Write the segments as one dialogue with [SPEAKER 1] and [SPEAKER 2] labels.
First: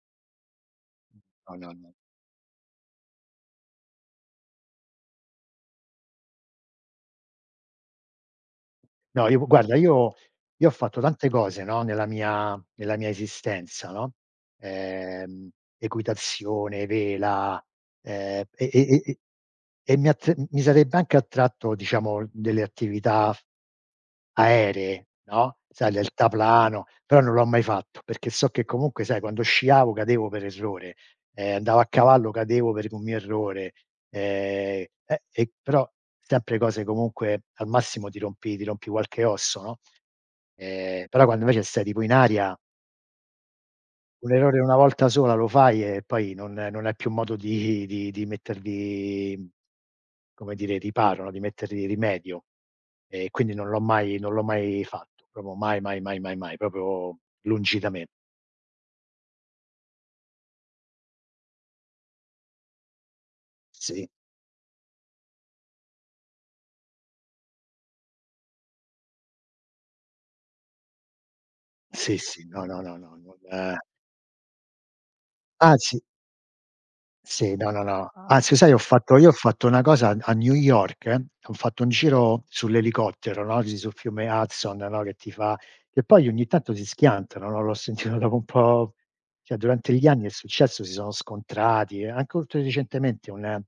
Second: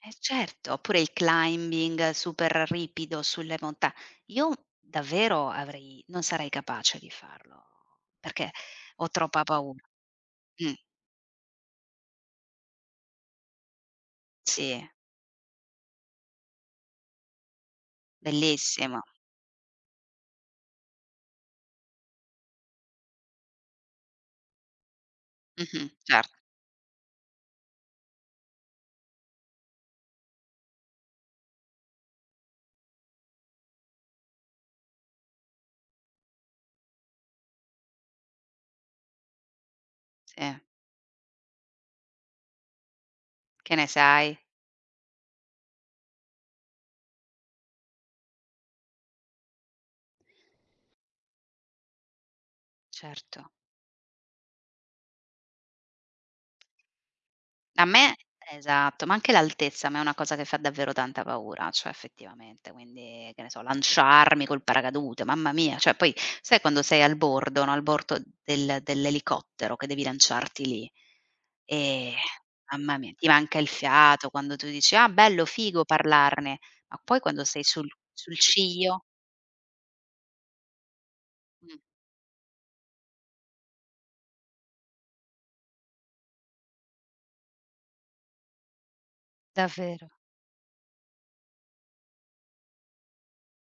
[SPEAKER 1] Eh certo, oppure il
[SPEAKER 2] No, no, no.
[SPEAKER 1] climbing super ripido sulle monta Io davvero avrei non sarei capace di farlo, perché ho
[SPEAKER 2] No, io
[SPEAKER 1] troppa
[SPEAKER 2] u
[SPEAKER 1] pau
[SPEAKER 2] guarda io io ho
[SPEAKER 1] Mh.
[SPEAKER 2] fatto tante cose, no, nella mia nella mia esistenza no:
[SPEAKER 1] Sì.
[SPEAKER 2] ehm, equitazione, vela, ehm, e e e
[SPEAKER 1] Bellissimo.
[SPEAKER 2] e e mi a t n mi sarebbe anche attratto, diciamo, delle attività aeree no:
[SPEAKER 1] Mh-mh,
[SPEAKER 2] sai,
[SPEAKER 1] cer
[SPEAKER 2] deltaplano; però non l'ho mai fatto perché so che comunque sai quando sciavo cadevo per errore, ehm, andavo a cavallo cadevo per un mio errore, ehm, eh, e però sempre cose comunque al massimo ti rompi ti rompi qualche osso, no.
[SPEAKER 1] Sì.
[SPEAKER 2] Ehm, però quando invece stai tipo in aria
[SPEAKER 1] Che ne
[SPEAKER 2] un
[SPEAKER 1] sai?
[SPEAKER 2] errore una volta sola lo fai e poi non non hai più modo di di di mettergli, come dire, riparo no di mettergli rimedio. E
[SPEAKER 1] Certo.
[SPEAKER 2] quindi non l'ho mai non l'ho mai fatto, proprio mai, mai, mai, mai, mai, proprio lungi
[SPEAKER 1] A
[SPEAKER 2] da me.
[SPEAKER 1] me esatto, ma anche l'altezza a me è una cosa che fa davvero tanta paura, cioè effettivamente. Quindi che ne so,
[SPEAKER 2] Sì.
[SPEAKER 1] lanciarmi col paracadute, mamma mia, cioè poi sai quando sei al bordo no al bordo del dell'elicottero che devi lanciarti lì. E
[SPEAKER 2] Sì, sì, no, no, no,
[SPEAKER 1] mamma mi
[SPEAKER 2] no.
[SPEAKER 1] ti manca il
[SPEAKER 2] Eh
[SPEAKER 1] fiato. Quando tu dici: "Ah bello! Figo
[SPEAKER 2] Anzi
[SPEAKER 1] parlarne"; ma poi quando
[SPEAKER 2] Sì,
[SPEAKER 1] sei
[SPEAKER 2] no, no
[SPEAKER 1] sul
[SPEAKER 2] no.
[SPEAKER 1] sul
[SPEAKER 2] Anzi sai ho
[SPEAKER 1] ciglio
[SPEAKER 2] fatto io ho fatto una cosa a a New York: ho
[SPEAKER 1] Mh.
[SPEAKER 2] fatto un giro sull'elicottero no, lì sul fiume Hudson no, che ti fa che poi ogni tanto si schiantano no, l'ho sentito dopo un po' cioè durante gli
[SPEAKER 1] Davvero.
[SPEAKER 2] anni è successo, si sono scontrati, anche oltre recentemente un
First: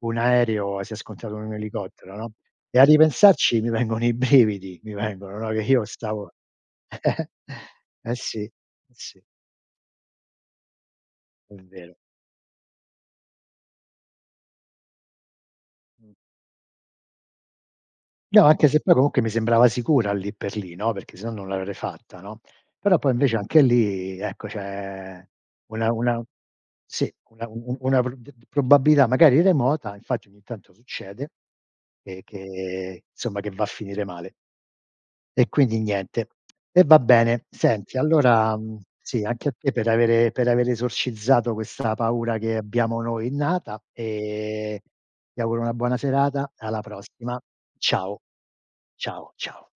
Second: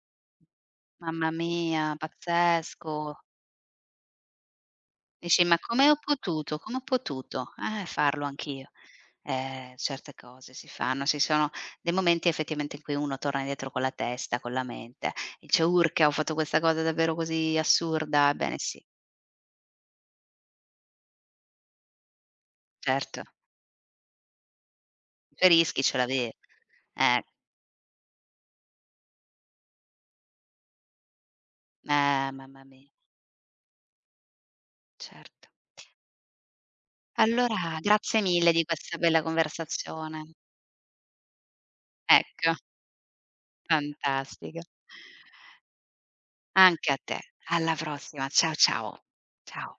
[SPEAKER 2] un aereo si è
[SPEAKER 1] Mamma
[SPEAKER 2] scontrato un
[SPEAKER 1] mia,
[SPEAKER 2] elicottero no; e a
[SPEAKER 1] pazzesco.
[SPEAKER 2] ripensarci mi vengono i brividi mi vengono,
[SPEAKER 1] Dici:
[SPEAKER 2] no
[SPEAKER 1] "Ma
[SPEAKER 2] che io
[SPEAKER 1] come ho
[SPEAKER 2] stavo
[SPEAKER 1] potuto come ho potuto, eh,
[SPEAKER 2] eh
[SPEAKER 1] farlo
[SPEAKER 2] sì, eh
[SPEAKER 1] anch'io?"
[SPEAKER 2] sì.
[SPEAKER 1] Ehm, certe cose si fanno, ci sono
[SPEAKER 2] È
[SPEAKER 1] dei
[SPEAKER 2] vero.
[SPEAKER 1] momenti effettivamente in cui uno torna dietro con la testa con la mente. Dice: "Urca, ho
[SPEAKER 2] Mh.
[SPEAKER 1] fatto questa cosa davvero così assurda?"
[SPEAKER 2] No,
[SPEAKER 1] Ebbene
[SPEAKER 2] anche se
[SPEAKER 1] sì.
[SPEAKER 2] poi comunque mi sembrava sicura lì per lì, no, perché sennò non l'avrei fatta, no. Però poi
[SPEAKER 1] Certo.
[SPEAKER 2] invece anche lì, ecco c'è
[SPEAKER 1] I tuoi rischi
[SPEAKER 2] una
[SPEAKER 1] ce
[SPEAKER 2] una
[SPEAKER 1] l'avev
[SPEAKER 2] sì,
[SPEAKER 1] eh.
[SPEAKER 2] una u u una pr d d probabilità magari remota, infatti ogni tanto succede e
[SPEAKER 1] Eh mamma mia.
[SPEAKER 2] che somma che va a finire male. E
[SPEAKER 1] Certo.
[SPEAKER 2] quindi niente. E va bene.
[SPEAKER 1] Allora
[SPEAKER 2] Senti
[SPEAKER 1] grazie mille
[SPEAKER 2] allora
[SPEAKER 1] di
[SPEAKER 2] mhmm,
[SPEAKER 1] questa bella
[SPEAKER 2] sì anche a te per avere
[SPEAKER 1] conversazione.
[SPEAKER 2] per aver esorcizzato questa paura che
[SPEAKER 1] Ecco.
[SPEAKER 2] abbiamo noi innata
[SPEAKER 1] Fantastica.
[SPEAKER 2] e ti auguro una buona serata e alla
[SPEAKER 1] Anche a te.
[SPEAKER 2] prossima.
[SPEAKER 1] Alla
[SPEAKER 2] Ciao.
[SPEAKER 1] prossima. Ciao, ciao.
[SPEAKER 2] Ciao, ciao.
[SPEAKER 1] Ciao.